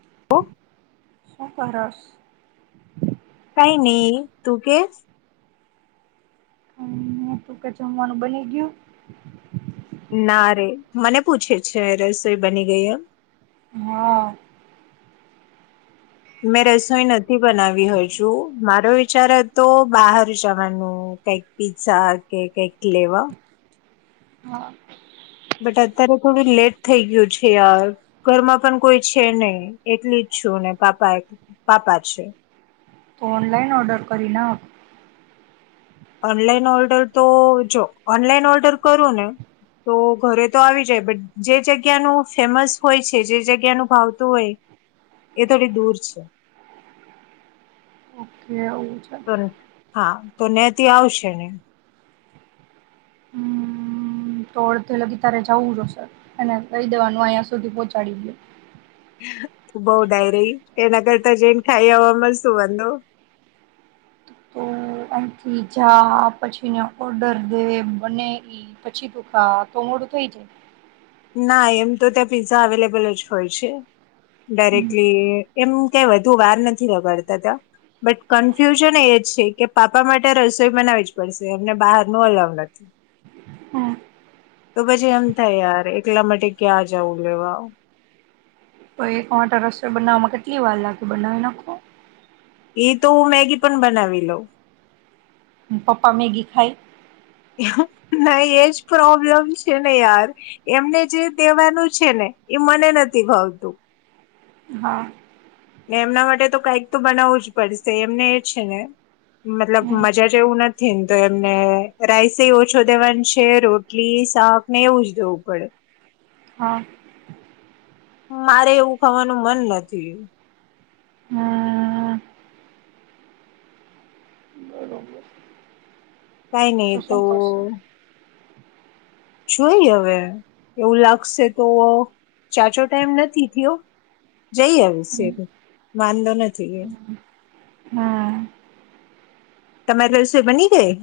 [inaudible] [unintelligible] નહી [inaudible] હ તું કે જમવાનું બની ગીયુ? ના રે મને પૂછે છે. રસોઈ બની ગઈ એમ. હ. મેં રસોઈ નથી બનાવી હજુ મારો વિચાર હતો બાહાર જવાનું કઈક પી્ઝા કે કઈક લેવા. હા. અત્યારે થોડી લેટ થઈ ગયું છે. અ ઘરમાં પણ કોઈ છે ને એલી જ છું ને પાપા પાપા છે. તો ઓનલાઈન ઓર્ડર કરી ના. ઓનલાઈન ઓર્ડર તો જો ઓનલાઈન ઓર્ડર કરું ને તો ઘરે તો આવી જાય બટ જે જગ્યાનું ફેમસ હોય છે. જે જગ્યાનું ભાવતું હોય એ થોડી દૂર છે. [unintelligible] પર હા. તો નનેતી આવશે ને! હમ તો અડધે લગી તારે જવું જો સર એને કહી દેવાનું અહિયાં સુધી પહોંચાડી દે. બોહ ડાય રે એના કરતા જને ખાઈ આવવાવામાં શું વાંધો? તો અહીંથી જા પછીને ઓર્ડર દે બને. એ પછી તું ખા તો મોડું થઈ જાય. ના એમ તો ત્યાં પીઝા અવેલેબલ જ હોય છે. હમ ડાયરેક્ટલી એમ કઈ વધુ વાર નથી લગાડતા. ત્યાં બટ કન્ફ્યુઝન એ જ છે. કે, પાપા માટે રસોઈ બનાવી જ પડશે. એમને બહાર ન અલવ નથી. તો પછી એમ થાય યાર એટલા માટે ક્યાં જવું લેવા? તો એકમાટ રસોઈ બનાવવામાં કેટલી વાર લાગે બનાવી નાખો. એ તો હું મેગી પણ બનાવી લઉં. પપ્પા મેગી ખાય? નહી એજ પ્રોબ્લેમ છે ને યાર એમને જે દેવાનું છે ને એ મને નથી ભાવતું. હા. ને એમના માટે તો કઈક તો બનાવવું જ પડશે એમને એ છે ને મતલબ હમ મજા જે એવું નથી ને તો એમને રાઈસ ઓછો દેવાની છે રોટલી શાક ને એવું જ દેવું પડે. હા. મારે એવું ખાવાનું મન નથી. હમ કઈ નહી તો શું કરશું જોઈએ અવે. એવું લાગશે તો જાજો ટાઈમ નથી થ્યો, જઈ આવશું હવે. વાંધો નથી એ. હા તમારે રસોઈ બની ગઈ?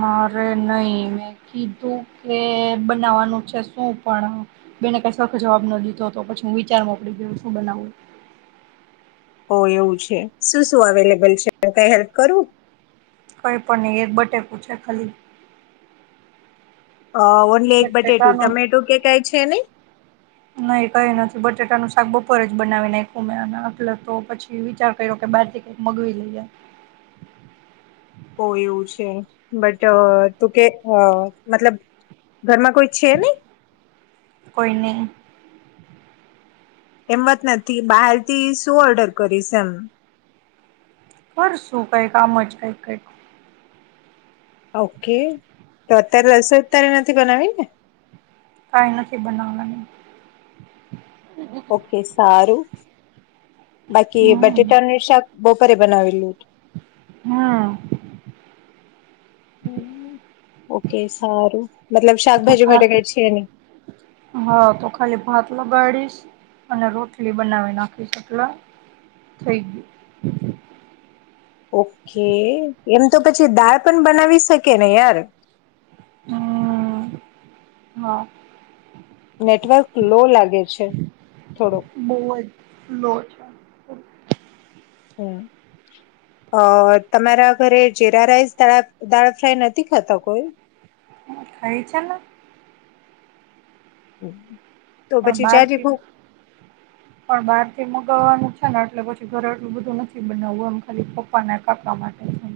મારે નઈ. મેં કીધું કે બનાવવાનું છે શું, પણ બેને કઈ સરખો જવાબ ન દીધો તો પછી હું વિચારમાં પડી ગયો શું બનાવું. ઓ એવું છે. શું શું અવેલેબલ છે. કંઈ હેલ્પ કરું? કંઈ પણ નહીં. એક બટેકુ છે ખાલી! અ, ઓન્લી એક બટેટું. બટેટાનું ટમેટો કે કાંઈ છે નહીં? ક બપોર જ બનાવી નાયખું મેં, ન એટલે તો પછી વિચાર કયરો કે બાર થી કઈક મગવી લઈએ. ઓ એવું છે. બટ તું કે મતલબ ઘરમાં કોઈ છે નઈ? કોઈ નહી. એમ વાત નથી. બહારથી શું ઓર્ડર કરીશ એમ? કરશું, કઈક આમ જ કઈંક કઈંક. ઓકે. તો અત્યારે રસોઈ અત્યારે નથી બનાવીને? કાંઈ નથી બનાવના અમે. ઓકે. સારું. બાકી હમ બટેટાની શાક બપોરે બનાવીયું? હમ ઓકે સારું મતલબ તો શાકભાજી ભાત માટે કાંઈ છે નઇ. ઉગાડીશ અને રોટલી બનાવી નાખીશ એટલા થઈ ગયું. ઓકે. એમ તો પછી દાળ પણ બનાવી શકે ને યાર. હા, હા. નેટવર્ક લો લાગે છે થોડુંક. બહુ જ લો છે હમ્મ અ તમારા ઘરે જીરા રાઈસ, દાળ ફ્રાય નથી ખાતા કોઈ? ખાઈએ છેને. હમ્મ. પણ બહારથી પણ બહાર થી મુકવવાનું એટલે પછી ઘરે એટલું બધું નથી બનાવવું એમ ખાલી પપ્પાના કાપડા માટેચ એમ.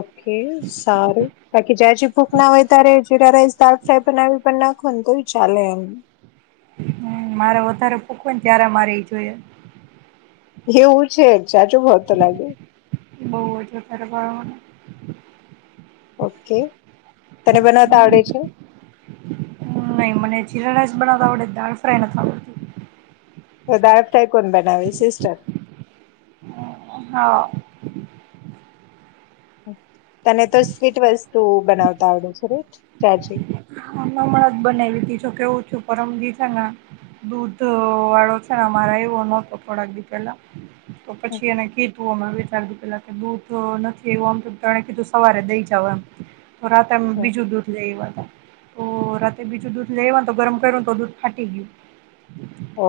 ઓકે સારું, બાકી જ જે ભૂક ના હોય ત્યારે જીરા રાઈસ દાલ ફ્રાય બનાવી પણ નાખોને તો ઈ ચાલે એમ. હ મારે વધારે ભૂક ને ત્યારે મારે એ જોયે. એવું છે જાજો ભાવ તો લાગે બહજ [unintelligible] ઓકે. તને બનાવતા આવડે છે? નહીં મને જીરા રાઇસ બનાવત આવડે દાળ ફ્રાય નથી આવડતી. તો દાય થાઈ કોણ બનાવે સિસ્ટર. હા. તને તો સ્વીટ વસ્તુ બનાવતા આવડે છે ને ચાચી હા, હમણા જ બનાયવી તી. જો કેવું થ્યુ પરમદી છે ને, દૂધવાળો છે ને અમારે, આયવો નતો થોડાક દિ પેલા. તો પછી એને કીધું અમે [unintelligible] પેલા કે દૂધ નથી આયવું આમ, તો તણે કીધું સવારે દઈ જાવા. તો રાતે અમ બીજું દૂધ લઈ આયવા તા. તો રાતે બીજું દૂધ લઈ આયવાન્ તો ગરમ કયરુન તો દૂધ ફાટી ગ્યું.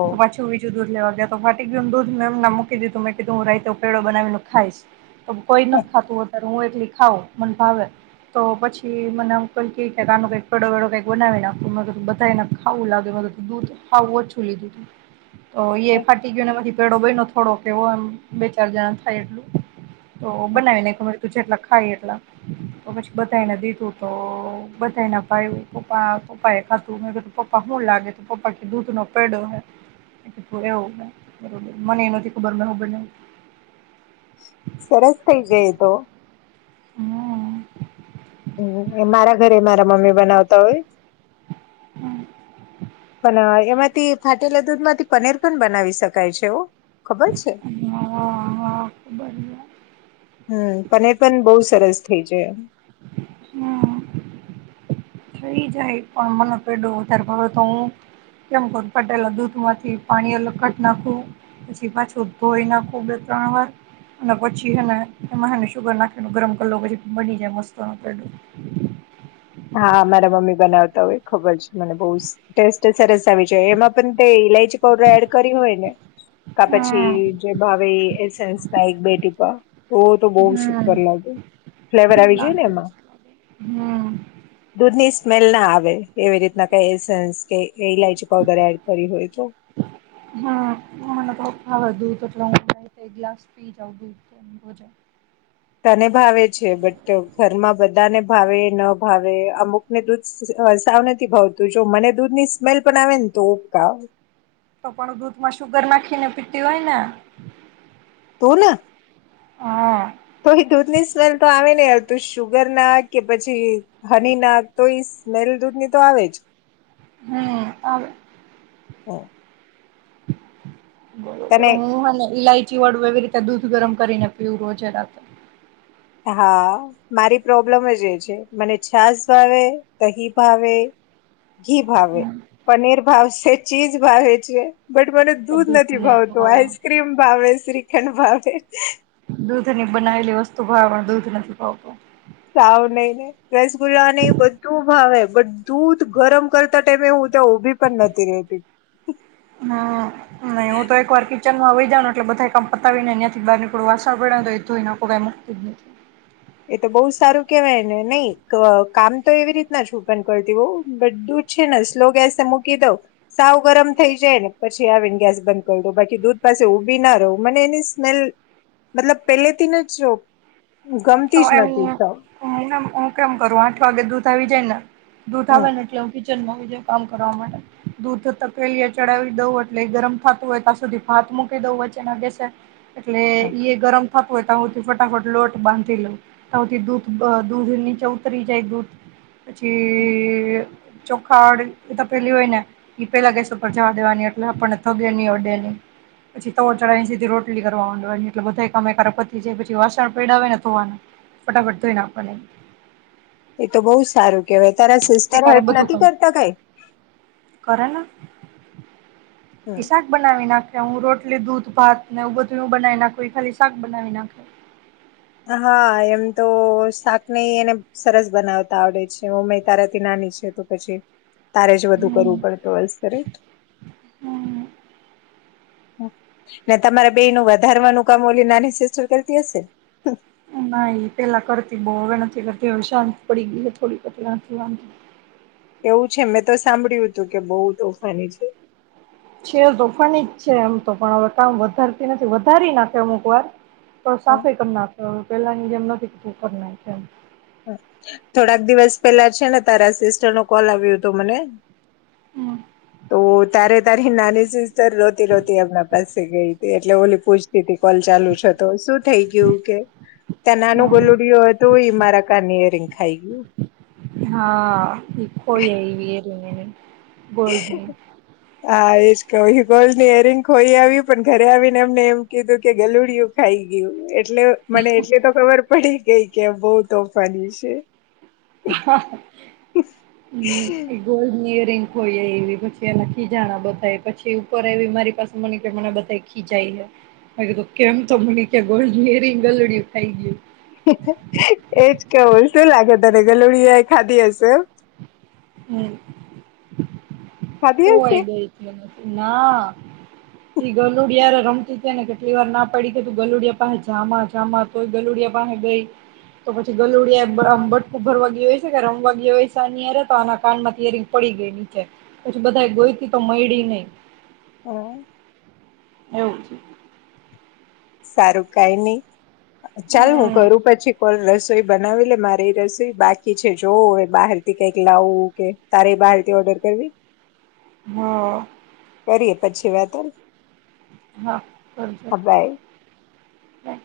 ઓ તો પાછું બીજું દૂધ લેવા ગ્યા. તો ફા એકદમ દૂધને એમ નેમ મૂકી દીધું મેં કીધું હું રાયતો પેળો બનાવીને ખાઈસ. તો કોઈ નથ ખાતું વધારે. તો હું એકલી ખાઉ, મન ભાવે. તો પછી મને એમ કોઈ કે કે આનું કંઈ. ડોડોવેડો કંઈક બનાવી નાખુ મેં કીધું, બધાયને ખાવું લાગે મેં કીધું. દૂધ હાવ ઓછું લીધું તું. તો એ ફાટી ગયો ને પેડો બયનો તો. થોડોક એવો એમ બે ચાર જણાન થાય એટલું. તો બનાવી નાયખો મેં કીધું જેટલા ખાઈ એટલા. તો પછી બધાઈને દીધું તો બધાને ભાયવું. પપા પપાએ ખાધું. મે કધું પપ્પા હું લાગે, તો પપ્પા કે દૂધ નો પેડો હોય. મેં કીધું એવું. મને ય નથી ખબર મે હું બનાયવું. સરસ થઈ જાય એ તો. હા. હ મારા ઘરે ય મારા મમ્મી બનાવ તવે. હમ્મ. પણ એમાંથી ફાટેલા દૂધ માંથી પનીર પણ બનાવી શકાય છેવ. અ વા વા [unintelligible] હમ્મ પનીર પણ બહુ સરસ થઇ જાય એમ. હા. થઈ જાય પણ મનો પેડો વધારે પડે તો હું કેમ ક પટેલા દૂધમાંથી પાણી અલગ કટ નાખું પછી પાછું ધોઈ નાખું બે ત્રણ વાર અને પછીને એમાં શુગર નાખી ગરમ કર પછી બની જાય મસ્તોનો પેડો. હા મારા મમ્મી બનાવતા હોય ખબર છે મને બહુ ટેસ્ટ સરસ ત આવી જાય એમાં પણ તે ઈલાયચી પાવડર એડ કરી હોય ને કા પછી હમ જે ભાવે એસ એક બે ટીપા ઓ તો બહ હમ સુપર લાગે ફ્લેવર આવી જય ને એમાં. હમ દૂધની સ્મેલ ના આવે. એવી રીતના કઈ એસન્સ, કે એ ઇલાયચી પઉડર એડ કરી હોય તો? હા મને તો ભાવે દૂધ એક ગ્લાસ પી જજ [unintelligible] તને ભાવે છે. બટ, ઘરમાં બધાને ભાવે, ન ભાવે. અમુકને દૂધ સાવ નથી ભાવતું. જો, મને દૂધ ની સ્મેલ પણ આવે ને તો, ઉપકા તો પણ, દૂધ માં શુગર નાખી ને પી પીવાયના. તો ને હા. તો એ દૂધ ની સ્મેલ તો આવે નહી તુ સુુગર ના કે પછી હની ના તો સ્મેલ દૂધની તો આવે જ. હમ્મ અવે હ. બ હ હ લઈ. ચીવડ વગેરે. દૂધ ગરમ કરીને. બ્યુંબો જરાક હા મારી પ્રોબ્લેમ જ એ છે મને છાસ ભાવે, દહી ભાવે ઘી ભાવે, પનીર ભાવશે, ચીઝ ભાવે છે. બટ મને તો દૂધ નથી નહી ભાવતું, ભાવે આઈસ્ક્રીમ ભાવે શ્રી એ ભે. દૂધ ની બનાવેલી વસ્તુ ભાવ પણ દૂધ નથી ખાવતો. સાવું નઈ નને. રસગુલ્લા ની બધું ભાવે. બટ દૂધ ગરમ કરતા ટાઈમે હું ત્યાં ઉભી પણ નથી રતી. કચનમાં વય જવા એટલેધા કામ પતાવીનેહીયાથી બહારને થોું વાસ પડ તો એ કઈ મુત જ નથી. એ તો બહુ સારું કેવાય ને નહી કામ તો એવી રીતના જ હું બન કરતી હોઉ બટ દૂધ છે ને સ્લો ગેસ મૂકી દઉ સાવ ગરમ થઈ જાય ને પછી આવીને ગેસ બંધ કરી દઉ બાકી દૂધ પાસે ઉઊભી ના રહું મને એની સ્મેલ મતલબ પેલેથી ન જ. તો ગમતી જ નથી એમું સાવ હ હું કેમ કરું આઠ વાગે દૂધ આવી જાય ને. દૂઠા હમ બને એટલેું. કામ કરવા માટે દૂધ તકેલી ચડાવી દઉં એટલે ગરમ થતું હોય ત્યાં સુધી ભાત મૂકી દઉં વચ્ચેના ગ. એટલે હમ, ઈ ગરમ. ય ફટાફટ લોટ બાંધ. થી દૂધ દૂધ નીચે ઉતરી જાય દૂધ. હમ. પછી. ચોખાડ એ પેલી હોય ને એ પેલા ગેસ ઉપર જવા દેવાની એટલે આપણને થગે ની અડે ની પછી તવ ચ એધી રોટલી કરવા માંડવાની એટલે બધા કમો તારા પતી જાય પછી વાસણ પયડા હોય ને ધોવાના ફટાફટ ધોઈ નાખવાના. એ તો બહુ જ સારું. કે ભ તારા સિસ્ટર એકારે હેલ્પ બધું નથી કામ કરતા કઈ. હમ. પ શાક બનાવી નાખ. કે હું રોટલી દૂધ ભાત ને એવું બધું બનાવી નાખું ખાલી એ શાક બનાવી નાખે. હા એમ તો શાક નહ એને સરસ બનાવતા આવડે છે હ મેં તારાથી નાની છે ત પછી. તારે જ વધુ કરવું હમ પડે અલ્સરિ હમ ને તમારા બેયનું વધારવાનું કામ ઓલી નાની સિસ્ટર કરતી હશેન? ના, ઈ પેલા કરતી બઉ. હવે નથી કરતી. હવે શાંત પડી ગઈ એ થોડીક. અત્યાર તો વાં એવું છે? મેં તો સાંભળ્યું હતું કે બહુ તોફાની છે. છે તોફાની જ છે એમ. તો પણ હવે કામ વધારતી નથી, વધારી નાખે અમુક વાર. તો સાફેય કર નાખે અવે. પેલા ની જેમ નથી ક ઉપર નાયખુ એમ. થોડાક દિવસ પેલા છે ને, તારા સિસ્ટરનો કોલ આવ્યો તો મને. હમ તો તારે તારી નાની સિસ્ ટર રોતી રોતી આપણા પાસે ગઈ. તી, એટલે ઓલી પૂછતી તી કોલ ચાલુ છે, તો શું થઈ ગ્યું કે. ત્યાં નાનું હા. ગલુડીયો હતું ઈ મારા કાન ની એરિંગ ખાઈ ગયું હા ઈ એવી જને વર્લ્ડની હા એશ કહ કોલ ની એરિંગ ખોઈ આવ્યું પણ ઘરે આવીને એમને એમ કીધું કે ગલુડિયું ખાઈ ગયું એટલે મને એટલી તો ખબર પડી કઈ કે બહુ તોફાની છે હમ એ ગોલની ખોઈ એ પછી એના ખીજાણા બતા પછી ઉપર એ મારી પાસે મને કે મને બધ ખીજાય હ કીધું કેમ તો મને કે ગોલ્ની એ રિંગ ગલડિય ખાઈ ગયું એજ કેવ શું લાગે તને કે લુળિયા ખાધી હશે હ ખાધી હોય હશે ગઈ મને ના ઈ ગલુડય રમતી છે ને કેટલી વાર ના પડી કે તું ગલુડિયા પાસે જમા જામા તોય ગલુડિયા પાસે ગઈ તો પછી ગલુડિયા ભટકું ભરવા ગય હોય છે કે રમવા ગયા હોય છેનીરે તો આના કાનમાં તરી પડી ગઈ નીચે પછી બધા ગોઈતી તો મડી નહ હમ એવું છે સારું કઈ નહી ચાલ હું કરું પછી કોલ રસ રસોઈ બનાવી લે મારી રસોઈ બાકી છે જોવ એ બહાર થી કઈક લાવું કે તારે એ બહાર થી ઓર્ડર કરવી હા કરીએ પછી વાત હા બજ હા બાય. હા